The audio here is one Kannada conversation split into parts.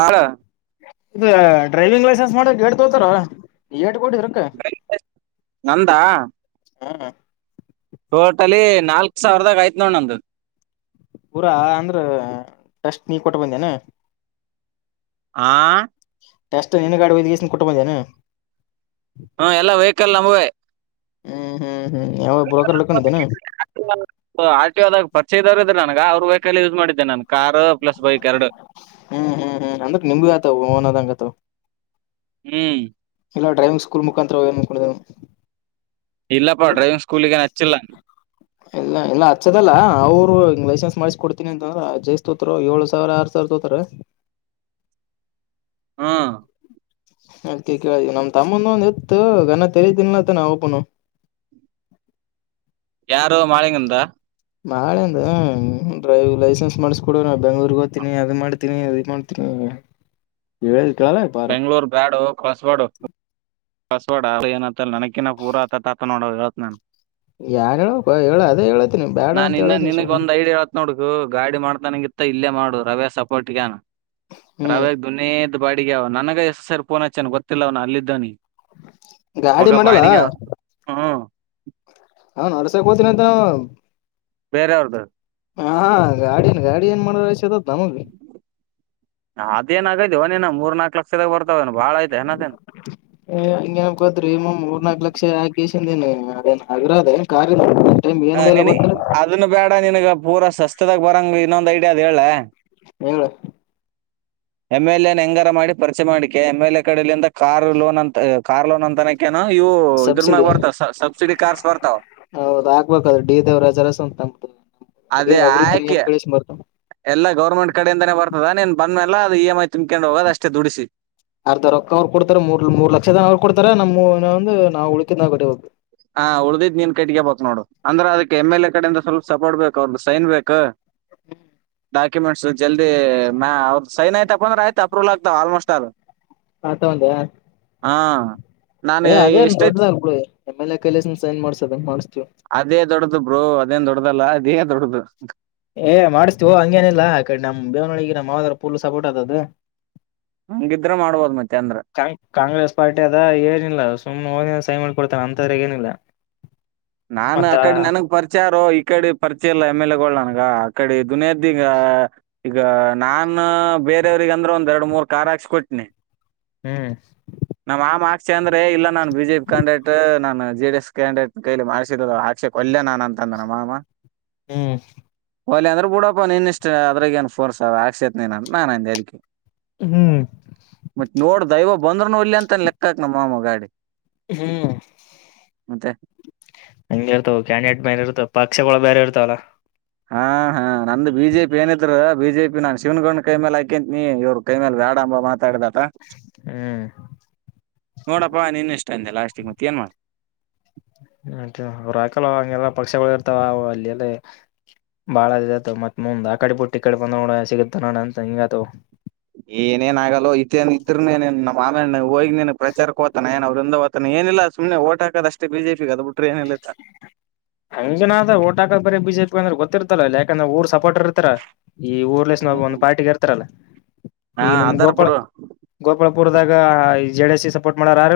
ಹಾಳ ಇ ಡ್ರೈವಿಂಗ್ ಲೈಸೆನ್ಸ್ ಮಾಡ ಏಡ್ ತೋತಾರ ಕೊಟ್ಟಿದ್ರಕ್ಕ ನಂದಾ ಹಾ ಟೋಟಲಿ ನಾಲ್ಕ್ ಸಾವಿರದಾಗ ಆಯ್ತ್ ನೋಡ ನಂದು ಪೂರಾ ಅಂದ್ರ ಟೆಸ್ಟ್ ನೀ ಕೊಟ್ಟ ಬಂದನೆ ಆ ಟಸ್ಟ್ ನನು ಗಾಡಿದ ಕುಟುಂಬದೇನೆ ಹ್ಮ ಎಲ್ಲಾ ವೆಹಿಕಲ್ ನಮುವೆ ಹ್ಮ ಹ್ಮ್ ಹ್ಮ್ ಯಾವ ಬ್ರೋಕರ್ ಹಡ್ಕೊಂಡಿದ್ದೇನ ಆರ್ಟಿದಾಗ ಪರಿಚಯ ಇದವ್ರದ ನಾನು ಅವ್ರ ವೆಹಕಲ್ ಯೂಸ್ ಮಾಡಿದ್ದನೆ ನಾನು ಕಾರಾರ್ ಪ್ಲಸ್ ಬೈಕ್ ಎರಡು ಹ್ಮ್ ಹ್ಮ್ ಹ್ಮ್ ಅಂದ್ರ ನಿಮೂ ಆತಾವ ಓನ್ದಂಗತವ ಹ್ಮ್ ಇಲ್ಲ ಡ್ರೈವಿಂಗ್ ಸ್ಕೂಲ್ ಮುಖಾಂತರವ ೇನುವು ಇಲ್ಲಪ್ಪಾ ಡ್ರೈವಿಂಗ್ ಸ್ಕೂಲ್ಗ ಏನ್ ಹಚ್ಚಿಲ್ಲ ಇಲ್ಲ ಇಲ್ಲ ಹಚ್ಚದಲ್ಲ ಅವರು ಇಂಗ್ಲಷ್ ಮಾಡಸ ಕೊಡ್ತೀನಿ ಅಂತಂದ್ರ ಜೈಸ್ ತೋರು ಏಳು ಸಾವಿರ ಆರ್ ಸಾವಿರ ತೋತಾರ ಹಾ ಅ ಕೇಳ ನಮ್ ತಮ್ಮಂದ ಒಂದ ಎತ್ತು ಗನ ತೆರತೀನ್ಲತ್ತ ನಾ ಒಬನು ಯಾರು ಮಾಳಂಗಿಂದ ನಾಳೆ ಅಂದ ಡ್ರೈವ್ ಲೈಸೆನ್ಸ್ ಮಾಡಸಕೊಡು ನಾ ಬೆಂಗ್ಳೂರ್ಗ್ ಹದ್ತೀನಿ ಅದು ಮಾಡ್ತೀನಿ ಅದ ಮಾಡ್ತೀನಿ ಹೇಳ ಬೆಂಗ್ಳೂರ್ ಬ್ಯಾಡು ಕಸ್ಬಾಡು ಪಾಸ್ವರ್ಡ್ ಏನಲ್ಲ ನನಕಿನ ಪೂರ ಆತತ ನೋಡತ್ ನನ್ ಯಾಾರ ಹೇಳ ಹೇಳ ಅದೇ ಹೇಳತನಿ ಬೇಡ ನಾನ್ ಅಂತ ಇನ್ನ ಹೇಳತನ ನಿನಗ್ ಸುಮನೆ ಮ ಇಲ್ಲೇ ಮಾಡು ರವೆ ಸಪೋರ್ಟ್ಗನ್ ಹರಾವ ಹ್ಮ್ ದೊನಿ ಬಾಡಿಗೆ ಅವ ನನಗ ಎಸ್ ಸರಿ ಫೋನ್ ಅಚ್ಚನ್ ಗೊತ್ತಿಲ್ಲ ಅವ್ನ ಅಲ್ಲಿದ್ದವನಿ ಗಾಡಿ ಮಗ ಮಾಡಲ್ಲ ಬಾಡಿಿಗೆ ಹ್ಮ್ [unintelligible] ಹಾ ನಡ್ಸಕ್ ಹೋತೀನಿ ಅಂತ ಬೇರೆ ಅವ್ರ್ದು ಹಾ ಗಾಡಿನ ಗಾಡಿ ಏನ್ ಮಾಡ ಷ ಹಾದೇ [unintelligible] ಏನಗ ದವಏ ಮೂರ್ ನಾಕಕ್ ಲಕ್ಷದ ಬರ್ತವೆ ಹಂಗೇನ್ ಅನ್ಕೊಂತೀರಿ ಮೂರ್ನಾಲ್ಕು ಲಕ್ಷ ರೇಷನ್ ಏನ್ ಅದೇನ್ [unintelligible] ಅಗರಧ ಕಾರ ಹ ನೀನು ಅದನ್ನು ಬೇಡ ನನ್ಗ ಪೂರಾ ಸಸ್ತದಾಗ ಬರಂಗ ಇನ್ನೊಂದ ಐಡಿಯಾ ಹೇಳ ಹೇಳ ಎಮ್ ಎಲ್ ಎ ಹೆಂಗಾರ ಮಾಡಿ ಪರಿಚಯ ಮಾಡುಕ್ಕೋ M L A car loan ಅಂತ ಕಾರ್ ಲೋನ್ ಅಂತ ಇವು ಇದ್ರ ಮ್ಯಾಗ ಸಬ್ಸಿಡಿ ಬರ್ತಾವ ಸಬ್ಸಿಡಿ ಕಾರ್ಸ್ ಬರ್ತಾವ [unintelligible] ಬಡ್ಡಿ ದೇವ್ರರ ಜರ ಅಂತ ಅ ಅವೃತ್ರಿ ಎಂ ಗಣೇಶ್ ಮಾಡ್ತ ಎಲ್ಲ ಗೌರ್ಮೆಂಟ್ ಕಡೆಯಿಂದಾನೇ ಬರ್ತದ ನೀನ್ ಬಂದ ಮೇಲ್ಲ ಅದು ಇ ಎಂ ಐ ತುಂಬ್ಕೊಂಡ್ ಹೋಗೋದ ಅಷ್ಟೇ ದುಡಿಸಿ ಅರ್ಧ ರೊಕ್ಕ ಅವ್ರು ಕೊಡ್ತಾರೆ ಮೂರ್ ಮೂರ್ ಲಕ್ಷದನ ಅವ್ರು ಕೊಡ್ತಾರ ನಮ್ಮ ಹು ನಾ ಉಳುಕಿದ್ದು ನಾವು ಕಟ್ಟಬೇಕು ಹಾ ಉಳ್ದಿದ್ ನೀನ್ ಕೈಟ್ಗೆ ಬೇಕ್ ನೋಡು ಅಂದ್ರೆ ಅದಕ್ಕೆ ಎಂ ಎಲ್ ಎ ಕಡೆ ಯಿಂದ ಸ್ವಲ್ಪ ಸಪೋರ್ಟ್ ಬೇಕು ಅವ್ರ ಸೈನ್ ಬೇಕು ಡಾಕ್ಯುಮೆಂಟ್ಸ್ ಜಲ್ದಿ ಸೈನ್ ಆಯ್ತಪ್ಪ ಅಂದ್ರ ಆಯ್ತ ಅಪ್ರೂವಲ್ ಆಗ್ತಾವ ಆಲ್ಮೋಸ್ಟ್ ಥಾರ್ ಹಾ ತೊಂಡೆ ಹಾಂ ಏ ಅದೇನ್ ದೊಡ್ಡದಲ್ ಬಿಡು ಆಮೇಲೆ ಕೈಲಸನ್ ಸೈನ್ ಮಾಡುಸ್ದಂಗೆ ಮಾಡಿಸ್ತೀಯಾ ದಲ್ಲ ಅದೇ ದೊಡ್ದದು ಏ್ ಮಾಡಿಸ್ತೀವೋ ಹಂಗೇನಿಲ್ಲ ಆ ಕಡೆ ನಮ್ ದೇವನೊಳಿಗೆ ನಮ್ಮ ಯಾವದ್ರ ಪೂರ್ ಸಪೋರ್ಟ್ ಆದಧು ಹಂಗಿದ್ರ ಮಾಡ್ಬೋದು ಮತ್ತೆ ಅಂದ್ರ ಕಾಂಗ್ರೆಸ್ ಪಾರ್ಟಿ ಅದ ಏನಿಲ್ಲ ಸುಮ್ನೆ ಹೋದ ಸೈ ಮಾಡ ಕೊಡ್ತಾನ ಅಂತರ ಏನಿಲ್ಲ ನಾನು ಮತ್ತ ಆ ಕಡೆ ನನಗ್ ಪರಿಚಯಾರೋ ಈ ಕಡೆ ಪರಿಚಯ ಇಲ್ಲ ಎಂಎಲ್ಎಗಳು ಆಗ ಆ ಕಡೆ ದುನಿಯದಿ ಈಗ ಈಗ ನಾನು ಬೇರೆಯವ್ರಗ ಅಂದ್ರೆ ಒಂದ್ ಎರಡು ಮೂರ್ ಕಾರ್ ಹಾಕ್ಸ್ ಕೊಟ್ನಿ ಹ್ಮ್ ಶಿಕ್ಷೆ ಅಂದ್ರೆ ಇಲ್ಲ ನಾನ್ ಬಿಜೆಪಿ ಕ್ಯಾಂಡಿಡೇಟ್ ನಾನು ಜೆಡಿ ಎಸ್ ಕ್ಯಾಂಡಿಡೇಟ್ ಕೈಲಿ ಮಾಡಿಸಿದ ಆಕ್ಷೆ ಕೊಲ್ಯ ನಾನನ್ ಅಂತ ಅಂದ ನಮ್ಮ ಮಾಮ ಹ್ಮ್ ವಲ್ಯ ಅಂದ್ರೆ ಬಿಡಪ್ಪ ನೀನ್ ಇಷ್ಟ ಅದ್ರಾಗ ಏನ ಫೋರ್ಸ್ ಆದ ಅಕ್ಷ್ಯಾಕ್ ನೀನ್ ಅ ನಾನಂದೆ ಹ್ಮ್ ದೈವ ಬಂದ್ರುನು ವಲ್ಯ ಅಂತನ ಲೆಕ್ಕಾಕ ನಮ್ಮಮ್ಮ ಗಾಡಿ ಹ್ಮ್ ಮತ್ತೆ ಹಂಗೆ ಇರ್ತಾವ ಕ್ಯಾಂಡಿಡೇಟ್ ಬೇರೆ ಇರ್ತಾವ ಪಕ್ಷಗಳು ಬೇರೆ ಇರ್ತಾವಲ್ಲಾ ಹಾ ಹಾ ನಂದು ಬಿಜೆಪಿ ಏನಿದ್ರು ಬಿಜೆಪಿ ನಾು ಶಿವನ್ಗೊಂಡ್ ಕೈ ಮೇಲೆ ಆಕೇಂತ ನೀವರು ಕೈ ಮೇಲೆ ವ್ಯಾಡ ಅಂಬ ಮಾತಾಡಿದ ಹ್ಮ್ ನೋಡಪ್ಪಾ ನೀನ್ ಎಷ್ಟ ಂದಲ್ಲ ಅಸ್ಟಿಕ್ ಮತ್ತೆ ಏನ್ ಮಾಡ ಅವರುಾಕಲ್ ಹಂಗೆಲ್ಲ ಪಕ್ಷಗಳು ಇರ್ತಾವವು ಅಲ್ಲಿ ಎಲ್ಲ ಬಾಳತವ ಮತ್ ಮುಂದ್ ಆ ಕಡೆ ಬಿಟ್ಟು ಈ ಕಡೆ ಬಂದನಾ ಸಿಗುತ್ತ ನ ಅಂತ ಹಿಂಗತ ಏನೇನ ಆಗಲ್ಲೋ ಇನ್ ಇದ್ರೂ ಆಮೇ ಹೋಗಿ ನೀನು ಪ್ರಚಾರಕ್ಕೆ ಹೋತಾನ ಏನ ೃಂದವತನ ಏನಿಲ್ಲ ಸುಮ್ನೆ ಓಟ್ ಹಾಕದ ಅಷ್ಟೇ ಬಿಜೆಪಿ ಗೆದ್ದು ಬಿಟ್ರೆ ಏನಿಲ್ಲ ಹಂಗಗೆನ ಅ್ರ ಟ್ ಹಾಕ ಬ ಬಿಜೆಪಿ ಅಂದ್ರ ಗೊತ್ತಿರ್ತಲ್ಲ ಇಲ್ಲ ಯಾಂದ್ರ ಊರ್ ಸ ಪೋರ್ಟರ್ ಇರ್ತಾರ ಈ ಊರ್ಲ ಹ್ಮ್ ಒಂದು ಪಾರ್ಟಿಿಗೆ ಇರ್ತಾರಲ್ಲ ಹಾ ಈಗ ನಿಮ್ ಅದಾರ್ ಗೋಪಾಳ ಬಿಡು ಗೋಪಾಳ ಪುರ್ದಾಗ ಜೆಡಿ ಎಸ್ ಸಿ ಸಪೋರ್ಟ್ ಮಾಡಾರಾರ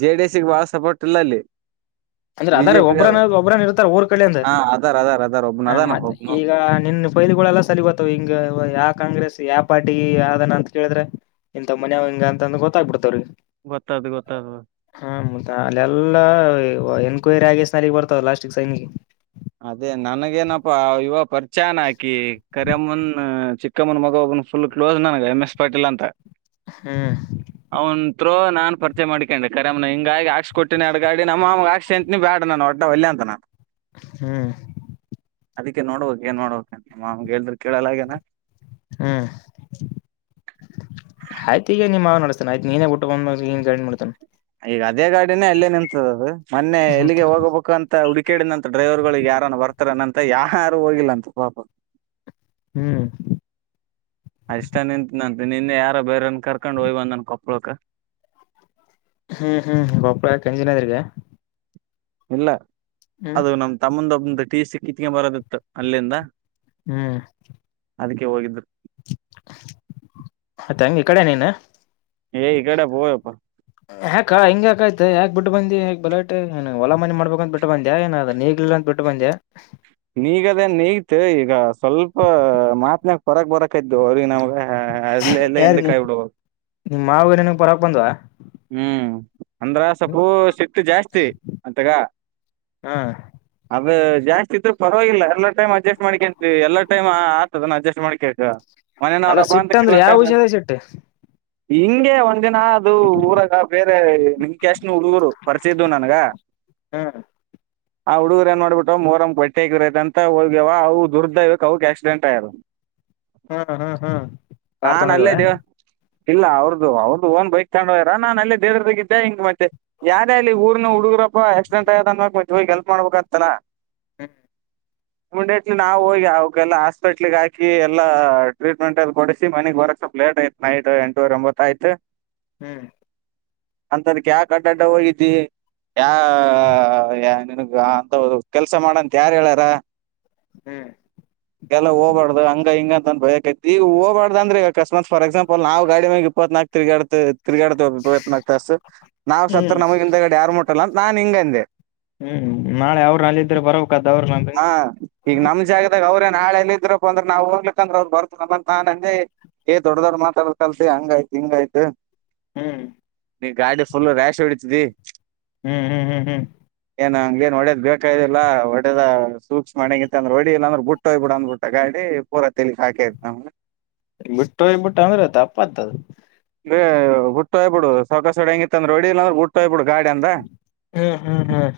ಜೆಡಿಎಸ್ ಬಾಳ ಸಪೋರ್ಟ್ ಇಲ್ಲ ಅಲ್ಲಿ ಅಂದ್ರೆ ಅದಾರ ಬಿಜೆಪಿಗ ಅದ ಒಬ್ರನ ಒಬ್ರನ ಇರ್ತಾರ ಊರ್ ಕಡಿಲಿಂದಾ ಹಾ ಅದಾರ್ ಅದಾರ್ ಅದಾರ್ ಒಬ್ನ ಅದಾನ ಮತ್ತೆ ಒಬ್ನು ಈಗ ನಿನ್ನಫೈಲ್ಗಳೆಲ್ಲ ಸಲಗೊತ್ತ್ ಹಿಂಗ ಯಾ ಕಾಂಗ್ರೆಸ್ ಯಾವ ಪಾರ್ಟಿ ಅದನ ಅಂತ ಕೇಳಿದ್ರೆ ಇಂತ ಮನ್ಯವ್ ಹಿಂಗ ಅಂತಂದಂದು ಗೊತ್ತಾಗ ಬಿಡ್ತದವರಿಗೆ ಗೊತ್ತ್ದ ಗೊತ್ತ ಹ ಮದ ಅಲ್ಲ ಎಲ್ಲಾ ಎನ್ಕ್ವೈರಿ ಆಗ ಸ್ನಾರಿಗೆ ಬರ್ತಾವ ಲಾಸ್ಟಿಗೆ ಸೈನ್ಿಗೆ ಅದೇ ನನಗೇನಪ್ಪಾ ಇವ ಪರಿಚ ಚಾನಾಕಿ ಕರಿಯಮ್ಮನ್ ಚಿಕ್ಕಮ್ಮನ ಮಗ ಒಬ್ಬನ ಫುಲ್ ಕ್ಲೋಸ್ ನನಗೆ ಎಮ್ ಎಸ್ ಪಾಟೀಲ್ ಅಂತ ಹ್ಮ್ ಹ ನಾನನ್ ಪರ್ಚೆ ಮಾಡಿಕೊಂಡೆ ಕರೆಮ್ಮ ಹಿಂಗಾಗಿ ಕೊಟ್ಟಿ ಅಡ್ಗಾಡಿ ನಮ್ಮಗಾ ಂತನ ಬ್ಯಾಡ ನು ಒಡ್ಡ ಒಳ್ಳೆ ಅಂತಾನ ಹ್ಮ್ ಅದಕ್ಕೆ ನೋಡ್ಬಕ್ ಏನ್ ಮಾಡೋಬೇಕ ಮಾಗೆ ಹೇಳದ್ರ ಕೇಳಲ್ಲ ಹಾಗಗೇನ ಹ್ಮ್ ಆಯ್ತ ಈಗ ನೀ ಮಾ ನಡಸ್ತಾನ ಆಯ್ತ ನೀನೇ ಬಿಟ್ಟು ಬಂದನ್ ಗಡಿಡ್ತಾನ ಈಗ ಅದೇ ಗಾಡಿನೇ ಅಲ್ಲೇ ನಿಂತದ ಅದು ಮೊನ್ನೆ ಅಂತ ಎಲ್ಲಿಗೆ ಹೋಗಬೇಕು ಅಂತ ಹುಡು ಕೇಳಡಿದಂತ ಡ್ರೈವರ್ಗಳಿಗೆ ಯಾರಾನ ಬರ್ತಾರನಂತ ಯಾವ ಯಾರು ಹೋಗಿಲ್ಲ ಅಂತ ಪಾಪ ಹ್ಮ್ ಅ ಇಷ್ಟ ನಿಂತ ನಂತೆ ನಿನ್ನೆ ಯಾರ ಬೇರನ್ ಕರ್ಕೊಂಡ್ ಹೋಗಯ್ ಬಂದ ನನ್ ಕೊಪ್ಳಕ ಹ್ಮ್ ಹ್ಮ್ ಬಪಳ ಕೆಂಜನಾದ್ರಿಗೆ ಇಲ್ಲ ಅದು ನಮ್ ತಮ್ಮಂದೊಬ್ಬ ಟೇಸ್ಟಿ ಕಿತ್ಕೊಂಡ ಬರದಿತ್ತು ಅಲ್ಲಿಂದ ಹ್ಮ್ ಅದಕ್ಕೆ ಹೋಗಿದ್ರು ಅತಂಗ ಇ ಕಡೆ ನೀನು ಎ ಈ ಕಡೆಪ್ ಹಯಪ್ಪ ಯಾಕಾ ಹಿಂಗ್ಯಾಾಕ ಆಯತತ್ ಯಾಕ್ ಬಿಟ್ಟು ಬಂದಿ ಹಾಕ್ ಬಲಯಟ್ಟೆಏ ಹೊಲ ಮನೆ ಮಾಡ್ಬೇಕಂದಂತ ಬಿಟ್ಟ ಬಂದ್ಯಾಏನ್ ನೀಗ್ಲಿಲ್ಲ ಅಂತ ಬಿಟ್ಟು ಬಂದ್ಯಾ ನೀಗದೇನ್ ನೀಗ್ತ್ ಈಗ ಸ್ವಲ್ಪ ಮಾತ್ನಾಗ ಹೊರಕ್ ಬರಕಕ್ ಇದ್ತು ಅವ್ರ ನಮಗೆ ಹಾ ಅದಲ್ಲಿ ಎಲ್ಲ ಎಂದ ಕಾಯ ಬಿಡು ಮಾವಗಏನ ಪರಕ್ ಬಂದ್ ಹ್ಮ್ ಅಂದ್ರ ಸಪ್ಪು ಸಿಟ್ಟ ಜಾಸ್ತಿ ಅತ್ತಗ ಹಾ [unintelligible] ಅ ಜಾಸ್ತಿ ಇದ್ರು ಪರವಾಗಿಲ್ಲ ಎಲ್ಲಾ ಟೈಮ್ ಅಡ್ಜಸ್ಟ್ ಮಾಡಿಕಕಂತವಿ ಎಲ್ಲಾ ಟೈ ಆತದನ್ನ ಅಡ್ಜಸ್ಟ್ ಮಾಡ್ ಕೇ ಅಲ್ಲಾ ಸಿಟ್ಟಂದ್ರ ಯಾವ ವಿಷಯದ ಸಿಟ್ಟು ಹಿಂಗೆ ಒ [unintelligible] ಹಂದಿನ ಅದು ಊರಗ ಬೇರೆ ನಿಮ್ ಕ್ಯಾಶನ ಹುಡುಗರು ಪರಿಚಯ ಇದವು ನನ್ಗ ಹ್ಮ್ ಆ ಹುಗರು ಏನ್ ಮಾಡ್ಬಿಟ್ಟು ಮೋರಮ್ ಬಟ್ಟೆಗರೈ ಅಂತ ಹೋಗ್ಯವ ಅವು ದುರ್ದ ಇವಕ್ ಅವಕ್ ಆಕ್ಸಿಡೆಂಟ್ ಆಯ್ಯ್ [unintelligible] ಹ್ಮ್ ಹ್ಮ್ ಹ್ಮ್ ಕಾರ್ ನಾನ್ ತೊಗೊಂಡೋಗಿವ ಏನ್ ಅಲ್ಲೇದ್ದವ [unintelligible] ಇಲ್ಲ ಅವ್ರದ್ದ ಅವ್ರದ್ದ ಓನ್ ಬೈಕ್ ಕೊಂಡ ಹದಿರ ನಾನ ಅಲ್ಲಿ ದೇರದಾಗ ಇದಿದ್ದೆ ಹಿಂಗ ಮತ್ತೆ ಯಾರ್ಯ ಅಲ್ಲಿ ಊರಿನ ಹುಡುಗರಪ್ಪ ಆಕ್ಸಿಡೆಂಟ್ ಆಯತದ ಅನ್ಕ್ ಮತ್ತೆ ಹೋಗಿಗೆಲ್ಪ್ ಮಾಡ್ಬೇಕಕ್ ಅಂತನಾ ಹ್ಮ್ [unintelligible] ಇಮಿಡಿಯೇಟ್ಲಿ ನಾವು ಹೋಗಿ ಅವಕ್ಕೆಲ್ಲ ಹಾಸ್ಪೆಟ್ಲ್ಗ್ ಹಾಕಿ ಎಲ್ಲಾ ಟ್ರೀಟ್ಮೆಂಟ್ ಕೊವಿ [unintelligible] ಮನೆಗ್ ಬರಕ್ ಸ್ವಲ್ಪ ಲೇಟ್ ಆಯ್ತು ನೈಟ್ ಎಂಟೂರ ಎಂಬತ್ತ ಆಯ್ತು ಹ್ಮ್ [unintelligible] [unintelligible] ಅಂತದಕ ಯಕ ಅಡ್ಡಾಡ ಹೋಗಿದಿ ಯಾ ಯ [unintelligible] ನನ್ಗ್ ಅಂತ ಕೆಲ್ಸ ಮಾಡಂತ ಯಾರು ಹೇಳ್ಯಾರ ಹ್ಮ್ ಎಲ್ಲ ಹೋಗಬಾರ್ದು ಹಂಗ ಹಿಂಗ ತಿ ಓ [unintelligible] ಅಸ್ಮತ್ಫಾರ್ ಎಸಾಲ್ [unintelligible] ನಾವು ಗಾಡಿ ಮಗೆ ಇತ್ನಾಕು [unintelligible] ತಿರಿಗಡ್ತ ತಿಗಡಯತ್ನ ಆಗ್ತಾ ನಾವ ಸತ್ರ ಹ್ಮ್ ನಮಗಿಂದಗಡೆ ಯಾರ [unintelligible] [unintelligible] ನಾನ್ ಹಿಂಗಂದೆ ಹ್ಮ್ ನಾಳೆ ಅವ್ರ ಅಲ್ಲಿ ಇದ್ರೆ ಬರೋ [unintelligible] ಹಾ ಈಗ ನಮ್ ಜಾಗದಾಗ ಅವ್ರ ನಾಳೆ ಎಲ್ಲ ಇದ್ರಪ್ಪ ಅಂದ್ರ ನಾವು ಹೋಗ್ಕ ಅಂದ್ರ ಅವ್ ಬರ್ತಮ್ಮಂತ ಏ ದಡ್ಡ ದೊಡ್ ಮಾತಾ ಕಲ್ತಿ ಹಂಗ ಆಯ್ತ ಹಂಗಾಯ್ತು ಹ್ಮ್ ನೀ ಗಾಡಿ ಫುಲ್ ರ್ಯಾಶ್ ಹೊಡತಿ ಹ್ಮ್ ಹ್ಮ್ ಹ್ಮ್ ಹ್ಮ್ ಏನ್ ಹಂಗ ಏನ್ ಒಡೇದ್ ಬೇಕಿಲ್ಲ [unintelligible] ದ ಸೂಕ್ಷ್ಮಣಂಗಿತೆ ಅಂದ್ರೆ ಒಡಿ ಇಲ್ಲ ಅಂದ್ರೆ ಬಿಟ್ಟ ಹೋಗ್ಬ ಬಿಡ ಅಂದ್ಬ ಬಿಟ್ಟ ಗಾಡಿ ಪೂರ ತಿಲಿಕ್ ಹಾಕತಿ ನಮ್ಗೆ ಬಿಟ್ಟೋ ಈ ಬಿಟ್ಟು ಅಮೇರತ ಅಪ್ಪತದ ಹುಟ್ಟ ಹಯ್ಬ ಬಿಡು ಸಕು ಹ ಹೆಂಗಿ ಅಂದ್ರೆ ಹೊಡಿಲ್ಲ ಅಂದ್ರೆುಟ್ಟ ಹ್ಬಿಡು ಹ್ಮ್ ಹ್ಮ್ ಹ್ಮ್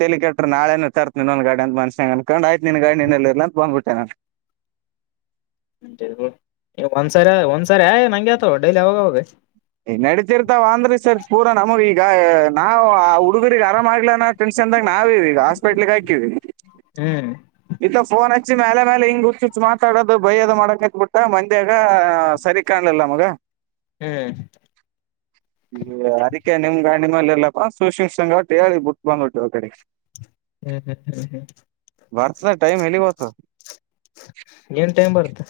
ತೆಲಿಕಾಪ್ರ ನಾಳೆನ ತರ್ತ್ನನ್ನ್ನೊಂದ ಗಾಡಿ ಅಂತ ಮನ್ಸ್ಯನ ಅನ್ಕೊಂಡ್ ಆಯ್ತು ನಿನ್ ನಿನ್ ಗಾಡಿ ನಿನ್ನತ್ಲೆ ಇರಲಿ ಅಂತ ಬಂದ್ಬಿಟ್ಟೆ ನಾನು ಒನ್ಸಾರ ಒನ್ಸಾರ ನಂಗಗೆತ ಡೈಲಿ ಹಾವೋಗ ಬಾಗ ನಡೆದಿರುತ್ತೆ ಅಂದ್ರಿ ಸರ್ ಪೂರಾ ನಮ ಈಗ ನಾವು ಆ ಹುಡುಗರಿಗೆ ಆರಾಮ್ ಆಗ್ಲ ಟೆ ನಾವ ಈಗ ಹಸ್ಪಿಟ್ಲ್ ಹಾಕಿವ ಹ್ಮ್ ಈತ ಫೋನ್ ಅಚ್ಚಿ ಮೇಲೆ ಮೇಲೆ ಹಿಂಗ್ ಉಚ್ಚಿಚ್ಚ ಮಾತಾಡೋದು ಬಯದ ಮಾಡಕತ್ ಬಿಟ್ಟ ಮಂದ್ಯಾಗ ಸರಿ ಕಾಣಲಿಲ್ಲ ಮಗ ಹ್ಮ್ ಈ ಅದಕ್ಕೆ ನಿಮಗೆ ಮೇಲೆ ಎಲ್ಲಪ್ಪಾ ಸುಶಿಂಗಟ್ಟಿ ಹೇಳಿ ಬಿಟ್ಟು ಬಂದ್ಬಟ್ಟವಿ ಕಡೆ ಹ್ಮ್ ಹ್ಮ್ ಹ್ಮ್ ಬರ್ತದ ಟೈಮ್ ಎಲ್ಲಿಗ್ ಹೋತದ ಹ್ಮ್ ಏನ್ ಟೈಮ್ ಬರ್ತ್ತ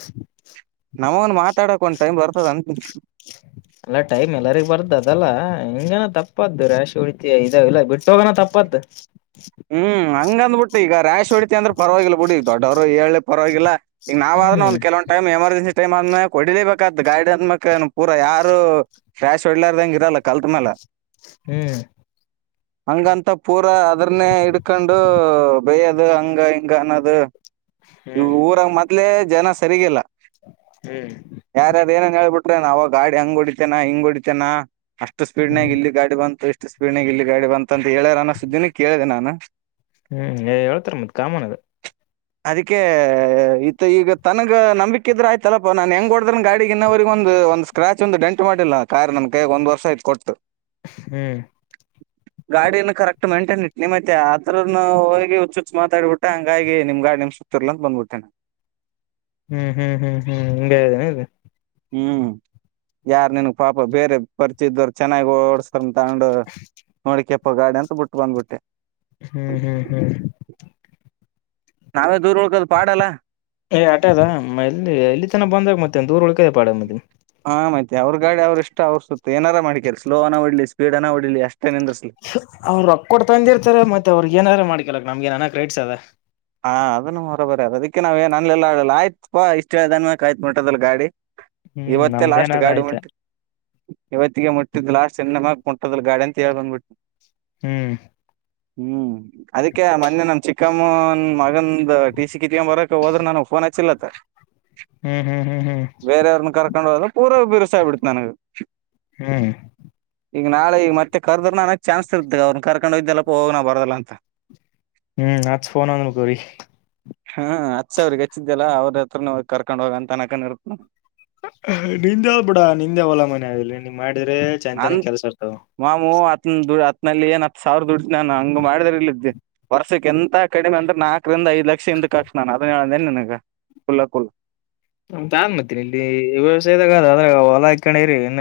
ನಮ್ ಮಾತಾಡಕ ಒಂದು ಟೈಮ್ ಬರ್ತದಂತ ಅಲ್ಲ ಟೈಮ್ ಎಲ್ಲರಿಗ್ ಬರ್ದ ಅದಲ್ಲ ಹಿಂಗನ ತಪ್ಪದ್ದು ರಾಶ ಉತಿ ಇದಾವಲ್ಲ ಬಿಟ್ಟ ತೊಗೋಣ ತಪ್ಪತ್ ಹ್ಮ್ ಹಂಗಂದ್ಬಿಟ್ ಟ್ಟೀಗ ರಾಷ್ ಹೊಡಿತಿ ಅಂದ್ರೆ ಪರ್ವಾಗಿಲ್ಲ ಬುಡಿ ದೊಡ್ಡವ್ರಾಗ್ ಹೇಳ್ಳಿ ಪರ್ವಾಗಿಲ್ಲ ಈಗ್ ನಾವಾರುನು ಹ್ಮ್ ಒಂದ್ ಕೆಲವೊನ್ ಟೈಮ್ ಎಮರ್ಜೆನ್ಸಿ ಟೈಮ್ ಆದ್ಮೇಲ್ ಕೊಡಿಲೇಬೇಕಂತ ಗಾಡಿ [unintelligible] ಪೂರ ಯಾರು ರ್ಯಾಶ್ ಹೊಡ್ಲಾರ್ದಂಗೆ ಇರಲ್ಲ ಕಲ್ತ್ ಮೇಲ ಹ್ಮ್ ಹಂಗಂತ ಪೂರಾ ದರ್ನ್ನೇ ಹಿಡ್ಕಂಡೂ ಬೇಯ್ಯದು ಹಂಗ ಹಿಂಗ ಅನ್ನದು ಈ ಹ್ಮ್ ಊರಾಗ ಮೊದ್ಲೆೇ ಜನ ಸರಿಗಿಲ್ಲ ಹ್ಮ್ ಯಾರ್ಯಾರ್ ಏನೇನ್ ಹೇಳ್ಬಿಟ್ [unintelligible] ಗಾಡಿ ಹಂಗ್ ಹೊಡಿತನ ಹಿಂಗ್ ಹೊಡಿತನ ಅಷ್ಟು ಸ್ಪೀಡ್ ನಾಗ ಹ್ಮ್ ಇಲ್ಲಿ ಗಾಡಿ ಬಂತು ಇಷ್ ತು ಸ್ಪೀಡ್ನಾಗ್ ಇಲ್ಲಿ ಗಾಡಿ ಬಂತ್ ಅಂತ ಹೇಳ್ಯಾರ ಅನ ಸುದ್ದಿ ಕೇಳ್ದೆ ನಾನು ಹ್ಮ್ ಹೇಳ್ತರ ಮತ್ ಕಾಮನ್ ಅದ ಅದಕ್ಕೆ ಆ ಈದ್ ಈಗ ತನಗ ನಂಬಿಕೆ ಇದ್ರ ಆಯ್ [unintelligible] ನಾನ್ ಹೆಂಗ ಹೊಡ್ದ್ರನ್ ಗಾಡಿಗೆ ಇನ್ನ ಅವ್ರಿಗೊಂದು ಒಂದು ಸ್ಕ್ರಾಚ್ ಷ್ಟೊಂದು ಡೆಂಟ್ ಮಾಡಿಲ್ಲ ಕಾರ್ ನಮ್ ಕೈಗ ಒಂದ ವರ್ಷ ಆಯ್ತ್ ಕೊಟ್ಟು ಹ್ಮ್ ಗಾಡಿನ ಕರೆಕ್ಟ್ ಮೈಂಟೈನ್ ಇಟ್ ನಿಮ್ಮತ್ತ ಆತರನು ಹೋಗಿ ಹುಚ್ಚುಚ್ಚು ಮಾತಾಡ್ಬಿಟ್ಟೆ ಹಂಗಾಗಿ ನಿಮ್ಗಾ ನಿಮ್ [unintelligible] ಅಂತ ಬಂದ್ಬಿಟ್ಟೆ ನಾನ್ ಹ್ಮ್ ಹ್ಮ್ ಹ್ಮ್ ಹ್ಮ್ ಹ್ಮ್ ಯಾರ್ ನನ್ಗ್ ಪಾಪ ಬೇರೆ ಪರಿಚದವರು ಚೆನ್ನಾಗಿ ಓಡ್ಸ ತಾಂಡು ನೋಡಿಕ್ಕೆ ಪಗಾಡಾ ಅಂತ ಬುಟ್ ಬಂದ್ಬಿಟ್ಟೆ ಹ್ಮ್ ಹ್ಮ್ ಹ್ಮ್ ನಾವೇ ದೂರ ಹೋಗದ್ ಪಾಡಲ್ಲ ಏ ಎಲ್ಲಿ ತನ ಬಂದಾಗ ಮತ್ತೆ ದೂರ್ ಉಳಳ್ಕ ಪಾಡ ಹಾ ಮತ್ತೆ ಅವ್ರ್ ಗಾಡಿ ಅವ್ರ್ ಇಷ್ಟ ಅವ್ರ್ ಸುತ್ಲಿ ಏನಾರ ಮಾಡಕರಿ ಸ್ಲೋ ಅನ ಓಡ್ಲಿ ಸ್ಪೀಡ್ ಅನ ಹೊಡಿಲಿ ಅಷ್ ಅವ್ರ್ ರೊಕ್ ಕೊಡ್ ತಂದಿರ್ತಾರೆ ಮತ್ತೆ ಅವ್ರಿಗ್ ಏನಾರ ಮಾಡ್ ಕೆಲಕ್ ನಮ್ಗೇನ್ ಅಣ ಕ್ರೇಟ್ಸ್ ಅದ ಹಾ ಅದನ್ನು ಬರೋಬರಿ ಅದ ಅದಕ್ಕೆ ನಾವ್ ಏನ್ ಅಲ್ಲೆಲ್ಲ ಇಷ್ಟ ಹೇಳ ಕಾಯ್ದ್ ಬಿಟ್ಟದಲ್ಲ ಗಾಡಿ ಹ್ಮ್ ಇವತ್ತೇ ಲಾಸ್ಟ್ ನಮ್ದೇನಾರ ಆಯ್ತಾ ಗಾಡಿಮೆಂಟ್ ಇವತ್ತಿಗೆ ಮುಟ್ಟಿದ್ ಮುಟ್ಟದಿಲ್ಲ ಗಾಡಿ ಅಂತ ಹೇಳ್ ಬಂದ್ಬಿಟ್ ಹ್ಮ್ ಹ್ಮ್ ಅದಕ್ಕೆ ಮೊನ್ನೆ ನಮ್ ಚಿಕ್ಕಮ್ಮ ಮಗಂದ ಟಿ ಸಿ ಕಿತ್ಕೊ ಬರಕ್ ಹೋದ್ರೆ ನನಗ್ ಫೋನ್ ಹಚ್ಚಿಲ್ಲತ್ತ ಹ್ಮ್ ಹ್ಮ್ ಹ್ಮ್ ಹ್ಮ್ ೊಂಡ ಪೂರ ವಿವಸಾಯ ಬಿಡ್ತನಗೆ ಹ್ಮ್ ಈಗ ನಾಳೆ ಈಗ ಮತ್ತೆ ಕರ್ದ್ರ ನನಗ್ ಚಾನ್ಸ್ ಇರ್ತಗ ಅವ್ರನ್ನ ಕರ್ಕೊಂಡುೋಯ್ದಲ್ಲಪ್ಪ ಹೋಗ್ ನ ಬರದಲ್ಲ ಅಂತ ಹ್ಮ್ ನಚ್ಫೋನಂದಕರಿ ಹಾ ಹಚ್ಚ ಅವ್ರಿಗೆ ಹಚ್ಚಿದ್ದೆಲ್ಲ ಅವ್ರ ಹತ್ರ ಕರ್ಕೊಂಡ್ ಹೋಗ ಅಂತ ಅನಕ ಇರ್ತ ನಿಂದೆವ ಬಿಡ ನಿಂದೆ ಅವಲ್ಲ ಮನೆ ಆಗಲಿ ನೀನ್ ಮಾಡಿದ್ರೆ ಚೈಂತಾನ ನಾನ್ ಕೆಲ್ಸ ಇರ್ತಾವ ನಲ್ಲಿ ಏನ್ ಹತ್ತು ಸಾವಿರ ದುಡ್ಡು ನಾನು ಹಂಗ ಮಾಡಿದ್ರ ಇಲ್ಲಿದ್ದೆ ವರ್ಷಕ್ಕೆ ಎಂತ ಕಡೆಮ ಅ್ರ ನ ್ರಂದ ಐ ಲಕ್ಷ ಹಿಂದ ಕಟ್ ನು ಅದ ನನ ಕುಲ್ಲ ಕುಲ್ಲ ನ ತಾ ಮತ್ತೀನಿ ಇಲ್ಲಿ ವ್ಯವಸಾಯದಾಗ ಅ ಅದ್ರೆ ಹೊಲ ಹಾಕ್ಕಣರಿ ಇ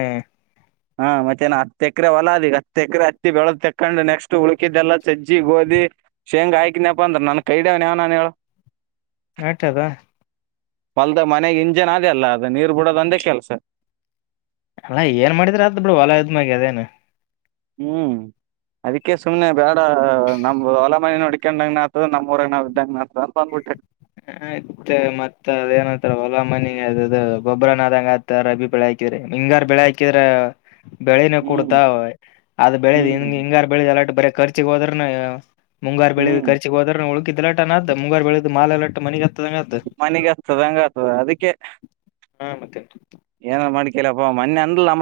ಹಾ ಮತ್ತೆನ ಹತ್ ಎಕರೆ ಹೊಲ ಅ ಈಗ ಹತ್ ಎಕರೆ ಹತ್ತಿ ಬೆಳದ ತಕೊಂಡು ನೆಕ್ಸ್ಟ್ ಉಳಕಿದ್ದೆಲ್ಲಾ ಸಜ್ಜಿ ಗೋಧಿ ಶೇಂಗ್ ಆಯ್ಕನ್ಯಪ್ಪ ಅಂದ್ರ ನನ್ ಕೈಡೇವ್ನ್ ಯಾವನಾನನ್ ಹೇಳ ಆತದ ಹೊಲ್ದ ಮನೆಗ್ ಇಂಜನ್ ಅ ಅಲ್ಲ ಅದ ನೀರ್ ಬಿಡೋದ ಅಂದೇ ಕೆಲ್ಸ ಅಲ್ಲಾ ಏನ್ ಮಾಡಿದ್ರ ಅದ್ ಬಿಡು ಹೊಲ ಇದದ್ಮಾಗ ಅದೇನ ಹ್ಮ್ ಅದಕ್ಕೆ ಸುಮ್ನೆ ಬೇಡ ನಮ್ದ ಹೊಲ ಮನೆ ನಡ್ಕೊಂಡಂಗನ ಆತದ ನಮ್ೂಊಗ್ ನ ಇದ್ದಂಗನ ಆತ ಅಂತ ಬಂದ್ಬಿಟ್ರಿ ಹ ಆಯ್ತ್ ಮತ್ ಅದಏನಂತಾರ ಹೊಲಮ್ಮನಿ ಅದು ಬೊಬ್ರನಾದಂಗತ್ತ ರಬಿ ಬೆಳೆ ಹಾಕಿದ್ರರಿ ಹಿಂಗಾರ್ ಬೆಳೆ ಹಾಕಿದ್ರ ಬೆಳೆನ ಹ್ಮ್ ಕುಡತಾವ ಅದು ಬೆಳೆ ಹ್ಮ್ ಹಿಂಗ ಹಿಂಗಾರ ಬೆಳೆ ಎಲ್ಲು ಬರ ರ್ಚೆೆಗೆೋದ್ರನ ಮುಂಗಾರು ಬೆಳಗ್ ಹ್ಮ್ ಖರ್ಚುಗೆ ಹೋದ್ರ ನಳಗ್ ಟ ಅ ಮುಂಗಾರ ಬೆಳದು ಮಾಲ್ ಮನ ಮನೆಗ್ [unintelligible] ಹಗ್ತದ ಹಂಗ ಆತದ ಅದಕ್ಕೆ ಹಾ ಮತ್ತೆ ಏನೊ ಮಾಡ ಇಲ್ಲಪ್ಪ ಮನ್ನೆ ಅಂದ್ಲ ನಮ್ [unintelligible]